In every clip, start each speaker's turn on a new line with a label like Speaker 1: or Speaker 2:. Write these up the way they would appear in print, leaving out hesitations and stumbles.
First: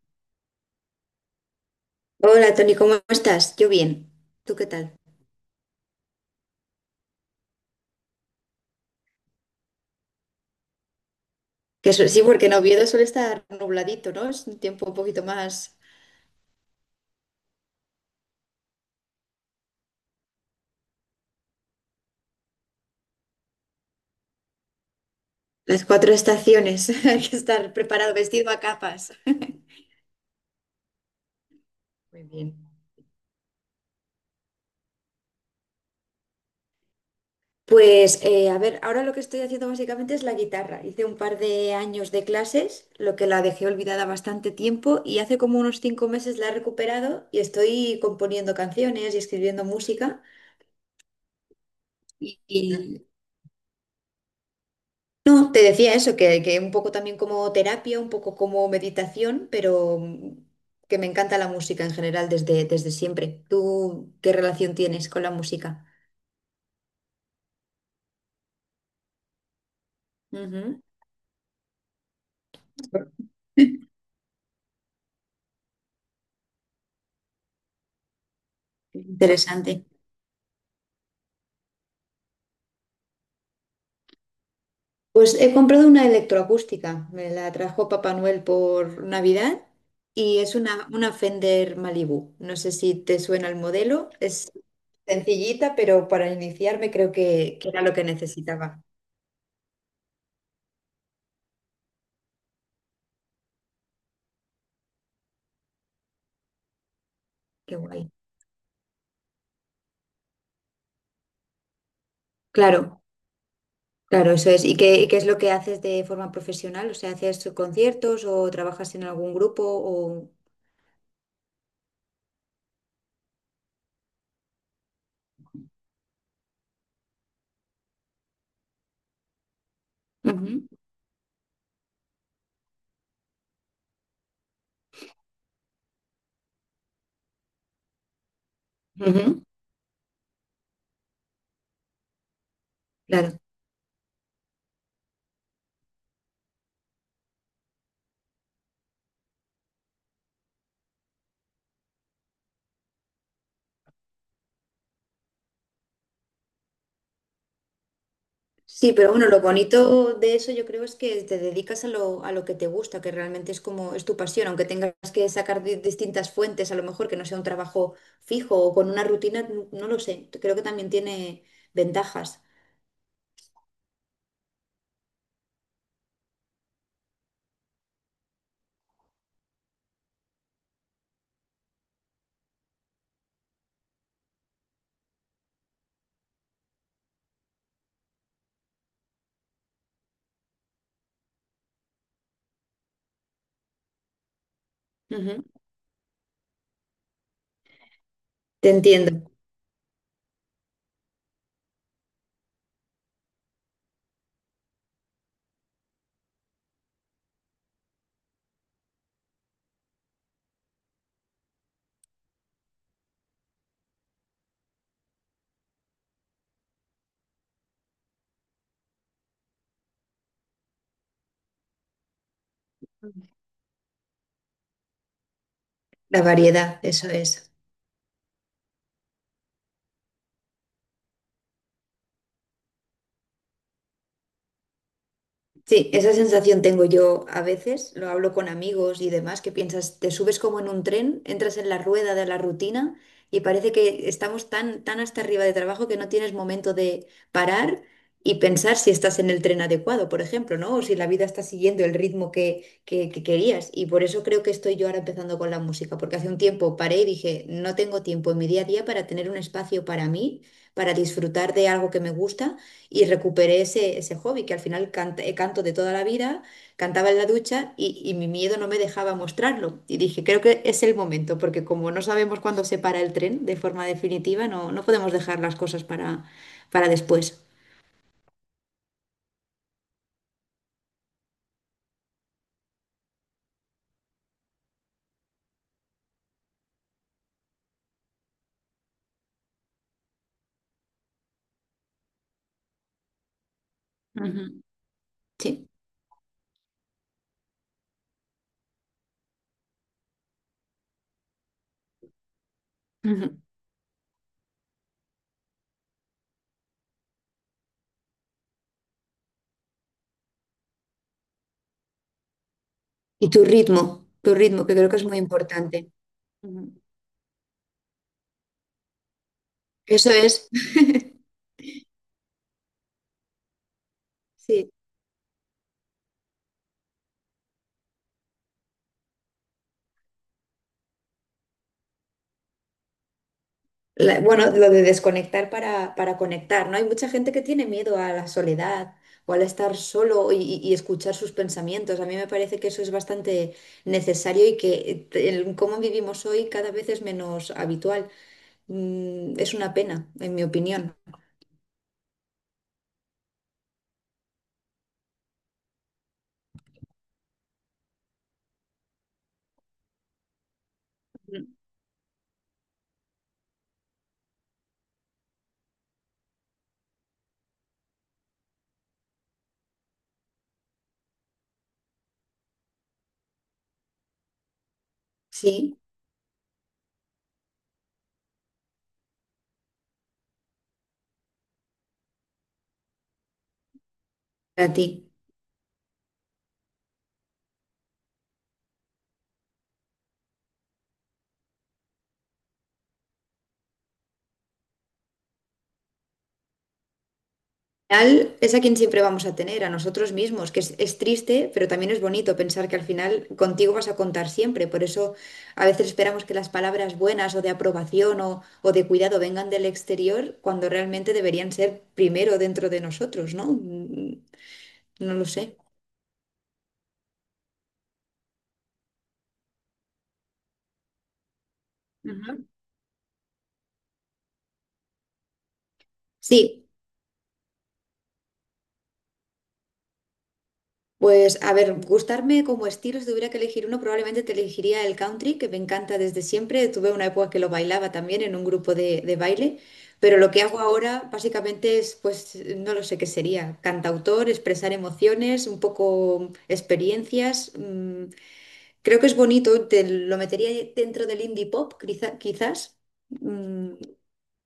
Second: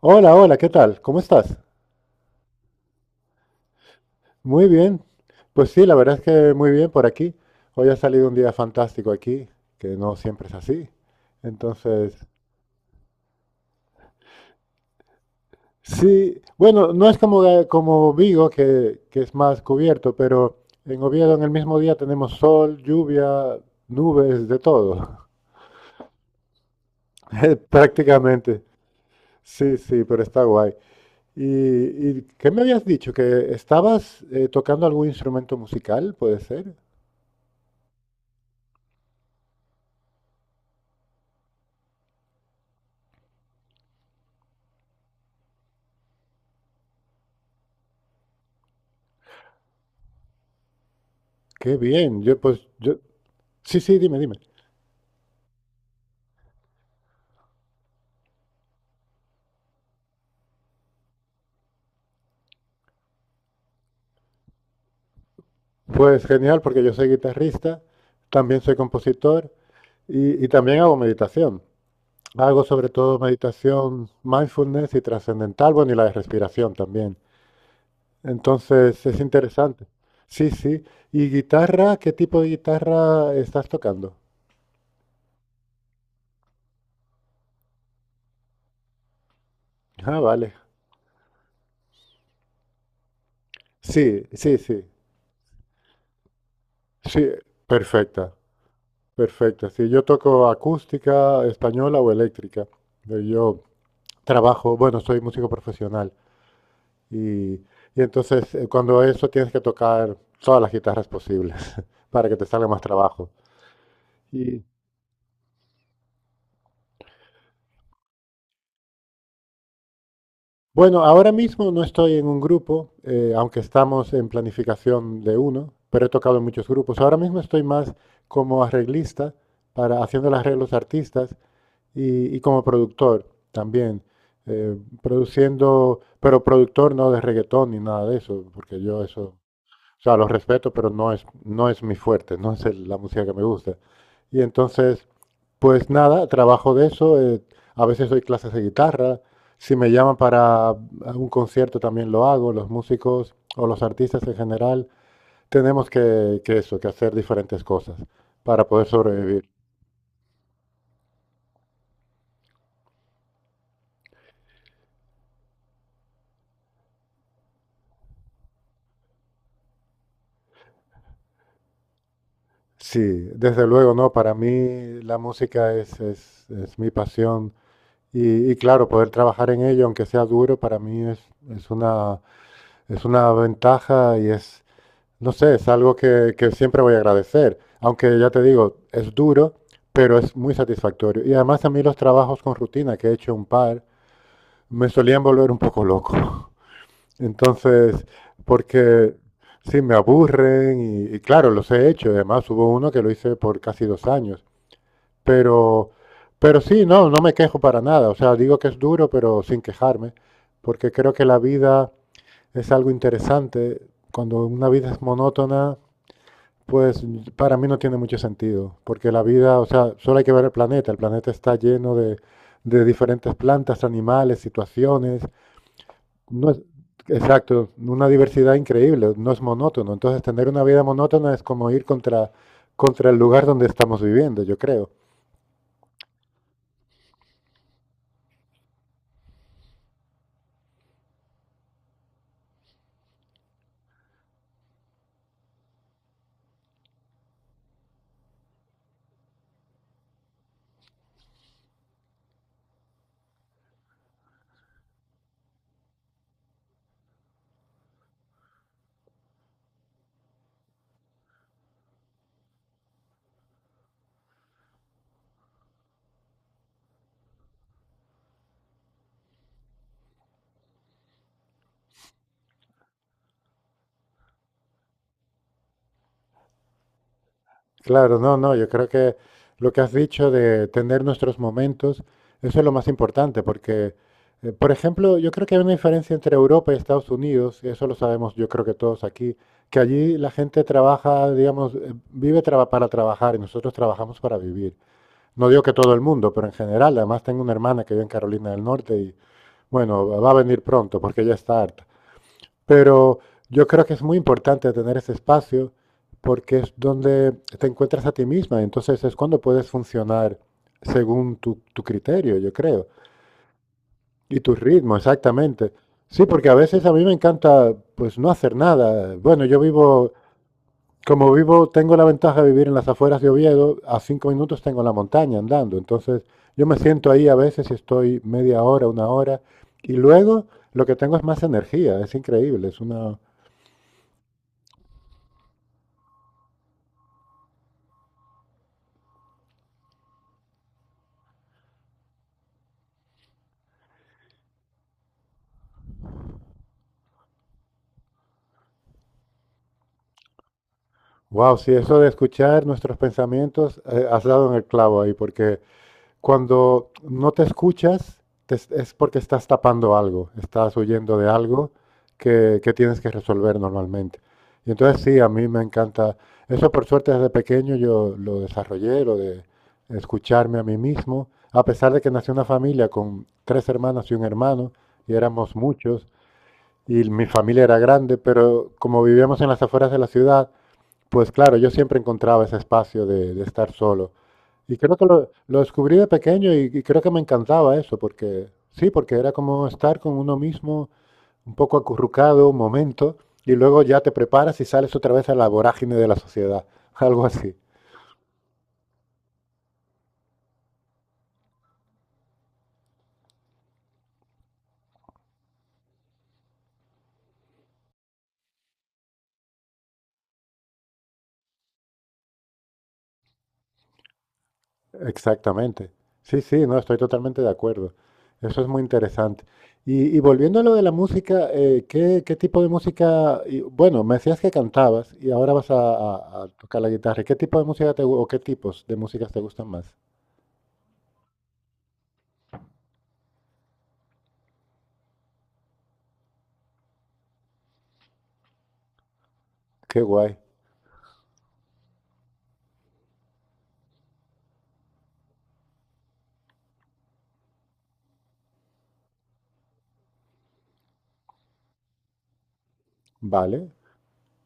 Speaker 1: Hola, hola, ¿qué tal? ¿Cómo estás?
Speaker 2: Hola Tony, ¿cómo estás? Yo bien. ¿Tú
Speaker 1: Muy
Speaker 2: qué tal?
Speaker 1: bien. Pues sí, la verdad es que muy bien por aquí. Hoy ha salido un día fantástico aquí, que no siempre es así.
Speaker 2: Sí,
Speaker 1: Entonces,
Speaker 2: porque en Oviedo suele estar nubladito, ¿no? Es un tiempo un poquito más.
Speaker 1: sí, bueno, no es como como Vigo, que es más cubierto, pero en Oviedo en el mismo día tenemos sol, lluvia, nubes, de todo.
Speaker 2: Las cuatro estaciones. Hay que
Speaker 1: Eh,
Speaker 2: estar preparado, vestido a
Speaker 1: Prácticamente.
Speaker 2: capas.
Speaker 1: Sí, sí, pero está guay. ¿Y
Speaker 2: Muy
Speaker 1: qué me
Speaker 2: bien.
Speaker 1: habías dicho? ¿Que estabas tocando algún instrumento musical, puede ser?
Speaker 2: Pues a ver, ahora lo que estoy haciendo básicamente es la guitarra. Hice un par de años de clases, lo que la dejé olvidada bastante tiempo y hace como unos 5 meses la he recuperado y estoy componiendo canciones y escribiendo música.
Speaker 1: Qué bien.
Speaker 2: Y,
Speaker 1: Yo, pues,
Speaker 2: y
Speaker 1: yo, sí, sí, dime.
Speaker 2: No, te decía eso, que un poco también como terapia, un poco como meditación, que me encanta la música en general desde siempre. ¿Tú qué relación tienes con la música?
Speaker 1: Pues genial, porque yo soy guitarrista, también soy compositor y también
Speaker 2: Ujú.
Speaker 1: hago meditación. Hago sobre todo meditación mindfulness y trascendental, bueno, y la de respiración también. Entonces es
Speaker 2: Interesante.
Speaker 1: interesante. Sí, sí. ¿Y guitarra? ¿Qué tipo de guitarra estás tocando?
Speaker 2: Pues he comprado una electroacústica, me la trajo Papá Noel por Navidad
Speaker 1: Ah,
Speaker 2: y
Speaker 1: vale.
Speaker 2: es una Fender Malibu. No sé si te suena el modelo,
Speaker 1: Sí,
Speaker 2: es
Speaker 1: sí, sí.
Speaker 2: sencillita, pero para iniciarme creo
Speaker 1: Sí,
Speaker 2: que era lo que
Speaker 1: perfecta,
Speaker 2: necesitaba.
Speaker 1: perfecta. Sí, yo toco acústica, española o eléctrica. Yo trabajo, bueno, soy músico profesional y
Speaker 2: Qué guay.
Speaker 1: entonces cuando eso tienes que tocar todas las guitarras posibles para que te salga más
Speaker 2: Claro.
Speaker 1: trabajo.
Speaker 2: Claro, eso
Speaker 1: Y
Speaker 2: es. Y qué es lo que haces de forma profesional? O sea, ¿haces conciertos o trabajas en algún grupo? O...
Speaker 1: bueno, ahora mismo no estoy en un grupo, aunque estamos en planificación de uno, pero he tocado en muchos grupos. Ahora mismo estoy más como arreglista, haciendo los
Speaker 2: Ujú,
Speaker 1: arreglos a artistas y como productor también. Produciendo, pero productor no de reggaetón ni nada de eso, porque yo eso...
Speaker 2: ujú,
Speaker 1: O sea, los respeto, pero no es mi fuerte, no es la música que
Speaker 2: claro.
Speaker 1: me gusta. Y entonces, pues nada, trabajo de eso. A veces doy clases de guitarra. Si me llaman para un concierto también lo hago. Los músicos o los artistas en general tenemos que hacer diferentes cosas para poder
Speaker 2: Sí, pero bueno, lo
Speaker 1: sobrevivir.
Speaker 2: bonito de eso yo creo es que te dedicas a lo que te gusta, que realmente es como es tu pasión, aunque tengas que sacar de distintas fuentes, a lo mejor que no sea un trabajo fijo o con una rutina, no lo sé. Creo que también tiene ventajas.
Speaker 1: Sí, desde luego, no. Para mí la música es mi pasión y claro, poder trabajar en ello, aunque sea duro, para mí es una Es una ventaja y es no sé, es algo que siempre voy a agradecer. Aunque ya te digo, es duro, pero es muy satisfactorio. Y además a mí los trabajos con rutina, que he hecho un par, me solían
Speaker 2: Ujú,
Speaker 1: volver un poco loco. Entonces,
Speaker 2: te
Speaker 1: porque
Speaker 2: entiendo.
Speaker 1: sí, me aburren y claro, los he hecho. Además hubo uno que lo hice por casi 2 años. Pero, pero sí, no, no me quejo para nada. O sea, digo que es duro, pero sin quejarme, porque creo que la vida es algo interesante. Cuando una vida es monótona, pues para mí no tiene mucho sentido, porque la vida, o sea, solo hay que ver el planeta está lleno de diferentes plantas, animales, situaciones.
Speaker 2: La
Speaker 1: No es,
Speaker 2: variedad, eso es.
Speaker 1: exacto, una diversidad increíble, no es monótono. Entonces tener una vida monótona es como ir contra el lugar donde estamos viviendo, yo creo.
Speaker 2: Sí, esa sensación tengo yo a veces, lo hablo con amigos y demás, que piensas, te subes como en un tren, entras en la rueda de la rutina y parece que estamos tan hasta arriba de trabajo que no tienes momento de parar y pensar si estás en el tren adecuado, por ejemplo, ¿no? O si la vida está siguiendo el ritmo que querías. Y por eso creo que estoy yo ahora empezando con la música, porque hace un tiempo paré y dije, no tengo tiempo en mi día a día para tener un espacio para mí, para disfrutar de algo que me gusta y recuperé ese hobby que al final canto de toda la vida, cantaba en la ducha y mi miedo no me dejaba mostrarlo. Y dije, creo que es el momento, porque como no sabemos cuándo se para el tren de forma definitiva, no podemos dejar las cosas para después.
Speaker 1: Claro, no, no, yo creo que lo que has dicho de tener nuestros momentos, eso es lo más importante, porque, por ejemplo, yo creo que hay una diferencia entre Europa y Estados Unidos, y eso lo sabemos yo creo que todos aquí, que allí la gente trabaja, digamos, para trabajar y nosotros trabajamos para
Speaker 2: Ujú.
Speaker 1: vivir. No digo
Speaker 2: Sí.
Speaker 1: que todo el mundo, pero en general, además tengo una hermana que vive en Carolina del Norte y, bueno, va a venir pronto porque ya está harta. Pero
Speaker 2: Ujú.
Speaker 1: yo creo que es muy importante tener ese espacio porque es donde te encuentras a ti misma. Entonces es cuando puedes funcionar según tu criterio, yo creo.
Speaker 2: Y tu
Speaker 1: Y tu
Speaker 2: ritmo, que creo
Speaker 1: ritmo,
Speaker 2: que es muy
Speaker 1: exactamente.
Speaker 2: importante.
Speaker 1: Sí, porque a
Speaker 2: Ujú.
Speaker 1: veces a mí me encanta pues no hacer nada. Bueno, yo
Speaker 2: Eso
Speaker 1: vivo,
Speaker 2: es.
Speaker 1: como vivo, tengo la ventaja de vivir en las afueras de Oviedo, a 5 minutos
Speaker 2: Sí.
Speaker 1: tengo la montaña andando. Entonces yo me siento ahí a veces y estoy media hora, una hora, y luego lo que tengo es más energía, es increíble, es una...
Speaker 2: Bueno, lo de desconectar para conectar, ¿no? Hay mucha gente que tiene miedo a la soledad o al estar solo y escuchar sus pensamientos. A mí me parece que eso es bastante necesario y que el cómo vivimos hoy cada vez es menos habitual. Es una pena, en mi opinión.
Speaker 1: Wow, sí, eso de escuchar nuestros pensamientos, has dado en el clavo ahí, porque cuando no te escuchas, te es porque estás tapando algo, estás huyendo de
Speaker 2: Mm.
Speaker 1: algo que tienes que resolver normalmente. Y entonces sí, a mí me encanta, eso por suerte desde pequeño yo lo desarrollé, lo de escucharme a mí mismo, a pesar de que nací en una familia con tres hermanas y un hermano, y éramos
Speaker 2: Sí,
Speaker 1: muchos, y mi familia era grande, pero como vivíamos en las afueras de la ciudad, pues claro, yo siempre encontraba ese espacio de estar solo.
Speaker 2: a
Speaker 1: Y
Speaker 2: ti.
Speaker 1: creo que lo descubrí de pequeño y creo que me encantaba eso, porque sí, porque era como estar con uno mismo un poco acurrucado un momento y luego ya te preparas y sales otra vez a la vorágine de la sociedad, algo así.
Speaker 2: Final es a quien siempre vamos a tener, a nosotros mismos, es triste, pero también es bonito pensar que al final contigo vas a contar siempre. Por eso a veces esperamos que las palabras buenas o de aprobación o de cuidado vengan del exterior cuando realmente deberían ser primero dentro de nosotros, ¿no? No lo sé.
Speaker 1: Exactamente. Sí, sí, no, estoy totalmente de acuerdo. Eso es muy interesante. Y volviendo a lo de la música, ¿qué
Speaker 2: Ujú.
Speaker 1: tipo de música? Y, bueno, me decías que cantabas y ahora vas a
Speaker 2: Sí,
Speaker 1: tocar la guitarra. ¿Qué tipo de música o qué tipos de músicas te gustan más?
Speaker 2: pues a ver, gustarme como estilo, si tuviera que elegir uno, probablemente te elegiría el country, que me encanta desde siempre. Tuve una época que lo bailaba también en un grupo de baile,
Speaker 1: Qué
Speaker 2: pero lo
Speaker 1: guay.
Speaker 2: que hago ahora básicamente es, pues no lo sé qué sería, cantautor, expresar emociones, un poco experiencias. Creo que es bonito, te lo metería dentro del indie pop, quizás.
Speaker 1: Vale.
Speaker 2: mm,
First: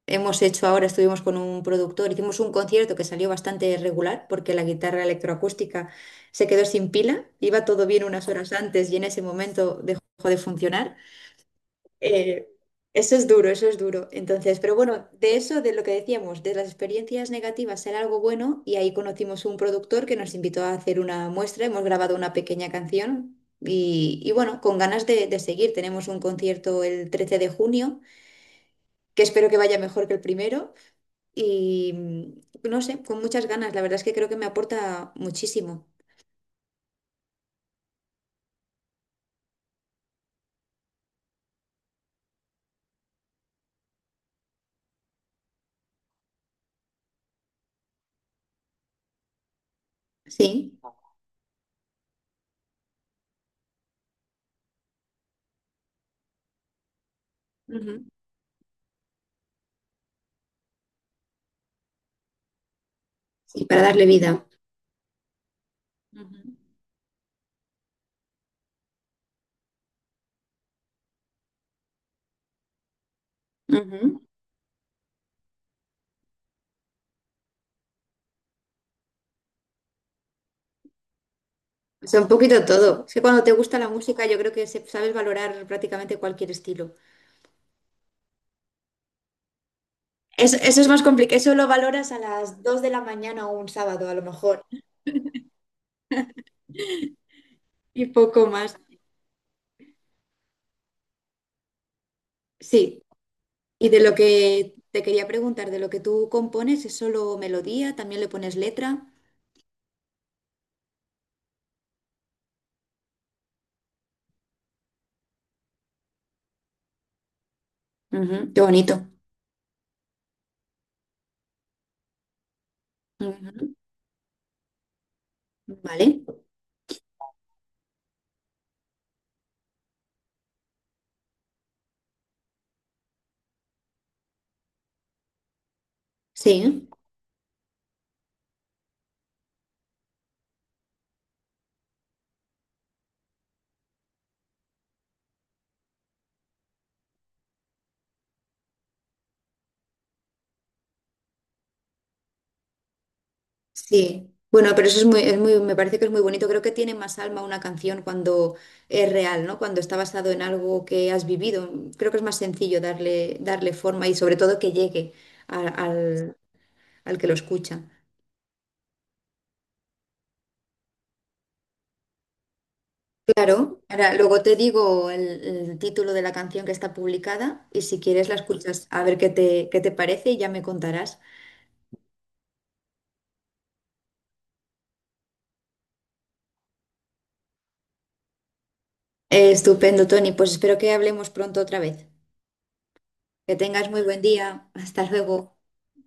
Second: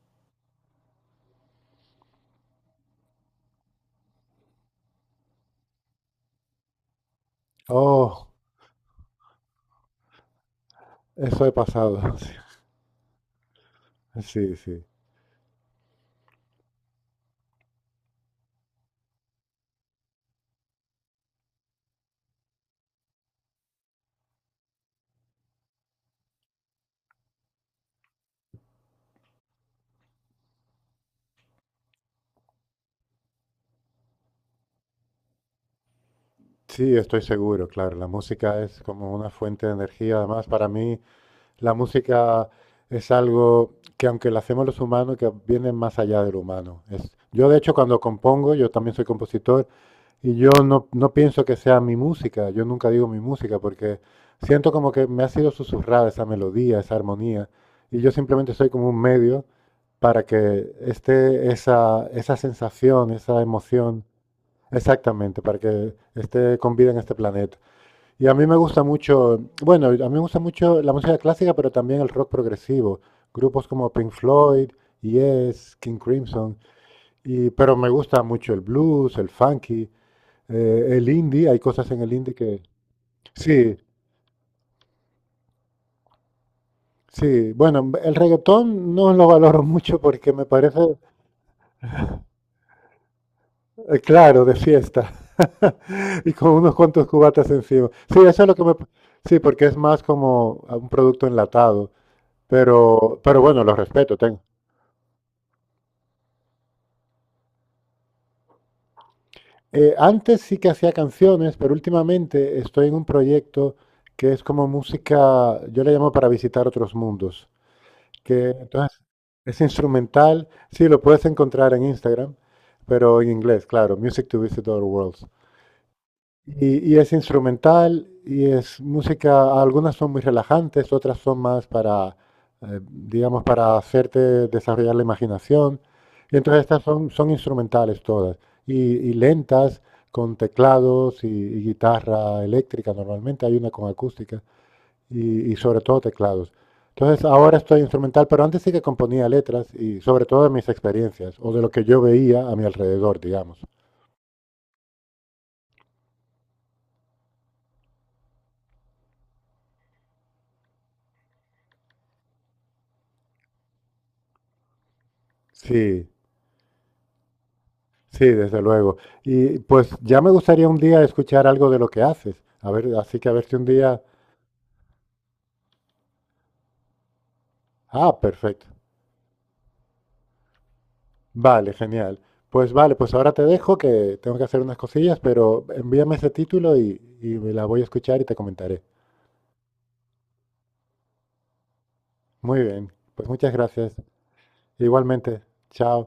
Speaker 2: Hemos hecho ahora, estuvimos con un productor, hicimos un concierto que salió bastante regular porque la guitarra electroacústica se quedó sin pila, iba todo bien unas
Speaker 1: Oh,
Speaker 2: horas antes y en ese momento dejó de funcionar.
Speaker 1: eso he pasado.
Speaker 2: Eh, Eso es duro, eso es duro.
Speaker 1: Sí,
Speaker 2: Entonces, pero
Speaker 1: sí.
Speaker 2: bueno, de eso, de lo que decíamos, de las experiencias negativas, ser algo bueno y ahí conocimos un productor que nos invitó a hacer una muestra, hemos grabado una pequeña canción. Y bueno, con ganas de seguir. Tenemos un concierto el 13 de junio, que espero que vaya mejor que el primero y no sé, con muchas ganas. La verdad es que creo que me aporta muchísimo.
Speaker 1: Sí, estoy seguro, claro. La música es como una fuente de energía. Además, para mí, la música es algo que aunque la hacemos los humanos, que viene más allá del humano. Yo de hecho cuando compongo, yo también soy compositor y yo
Speaker 2: Sí,
Speaker 1: no pienso que sea mi música, yo nunca digo mi música porque siento como que me ha sido susurrada esa melodía, esa armonía y
Speaker 2: ujú.
Speaker 1: yo simplemente soy como un medio para que esté esa sensación, esa
Speaker 2: Sí, para
Speaker 1: emoción,
Speaker 2: darle vida.
Speaker 1: exactamente, para que
Speaker 2: Ujú,
Speaker 1: esté con vida en este planeta. Y a mí me gusta mucho, bueno, a mí me gusta mucho la música clásica, pero también el rock progresivo. Grupos como Pink
Speaker 2: ujú.
Speaker 1: Floyd, Yes, King Crimson. Y, pero me gusta mucho el blues, el funky, el indie. Hay cosas en
Speaker 2: O
Speaker 1: el
Speaker 2: sea, un
Speaker 1: indie que...
Speaker 2: poquito todo. Es que cuando te
Speaker 1: Sí,
Speaker 2: gusta la música, yo creo que sabes valorar prácticamente cualquier estilo.
Speaker 1: sí. Bueno, el reggaetón no lo valoro mucho porque me parece,
Speaker 2: Eso es más complicado. Eso lo valoras a las 2 de la mañana o un sábado, a lo
Speaker 1: claro, de
Speaker 2: mejor.
Speaker 1: fiesta. Y con unos cuantos cubatas encima.
Speaker 2: Y
Speaker 1: Sí, eso es
Speaker 2: poco
Speaker 1: lo que me...
Speaker 2: más.
Speaker 1: Sí, porque es más como un producto enlatado.
Speaker 2: Sí.
Speaker 1: Pero bueno, lo
Speaker 2: Y de lo
Speaker 1: respeto, tengo.
Speaker 2: que te quería preguntar, de lo que tú compones, ¿es solo melodía? ¿También le pones letra?
Speaker 1: Antes sí que hacía canciones, pero últimamente estoy en un proyecto que es como música, yo le llamo para visitar otros mundos, que
Speaker 2: Ujú, qué
Speaker 1: entonces
Speaker 2: bonito.
Speaker 1: es instrumental, sí, lo puedes encontrar en Instagram, pero en inglés,
Speaker 2: Ujú.
Speaker 1: claro, Music to Visit Other Worlds.
Speaker 2: Vale.
Speaker 1: Y es instrumental y es música, algunas son muy relajantes, otras son más para, digamos, para hacerte desarrollar la imaginación. Y entonces estas
Speaker 2: Sí.
Speaker 1: son instrumentales todas y lentas con teclados y guitarra eléctrica normalmente, hay una con acústica y sobre todo teclados. Entonces ahora estoy instrumental, pero antes sí que componía letras y sobre todo de mis experiencias o de lo que yo veía a mi alrededor, digamos.
Speaker 2: Sí, bueno, pero eso es muy, me parece que es muy bonito. Creo que tiene más alma una canción cuando es real, ¿no? Cuando está basado en algo que has vivido. Creo que es más sencillo darle forma y sobre todo que llegue a-
Speaker 1: Sí.
Speaker 2: al, al que lo escucha.
Speaker 1: Sí, desde luego. Y pues ya me gustaría un día escuchar algo de lo que haces. A ver, así que a ver si un
Speaker 2: Claro,
Speaker 1: día...
Speaker 2: ahora luego te digo el título de la canción que está publicada y si
Speaker 1: Ah,
Speaker 2: quieres la
Speaker 1: perfecto.
Speaker 2: escuchas a ver qué qué te parece y ya me contarás.
Speaker 1: Vale, genial. Pues vale, pues ahora te dejo que tengo que hacer unas cosillas, pero envíame ese título y me la voy a escuchar y te comentaré.
Speaker 2: Estupendo, Tony. Pues espero que hablemos pronto otra vez.
Speaker 1: Muy bien, pues muchas
Speaker 2: Que tengas
Speaker 1: gracias.
Speaker 2: muy buen día. Hasta
Speaker 1: Igualmente,
Speaker 2: luego.
Speaker 1: chao.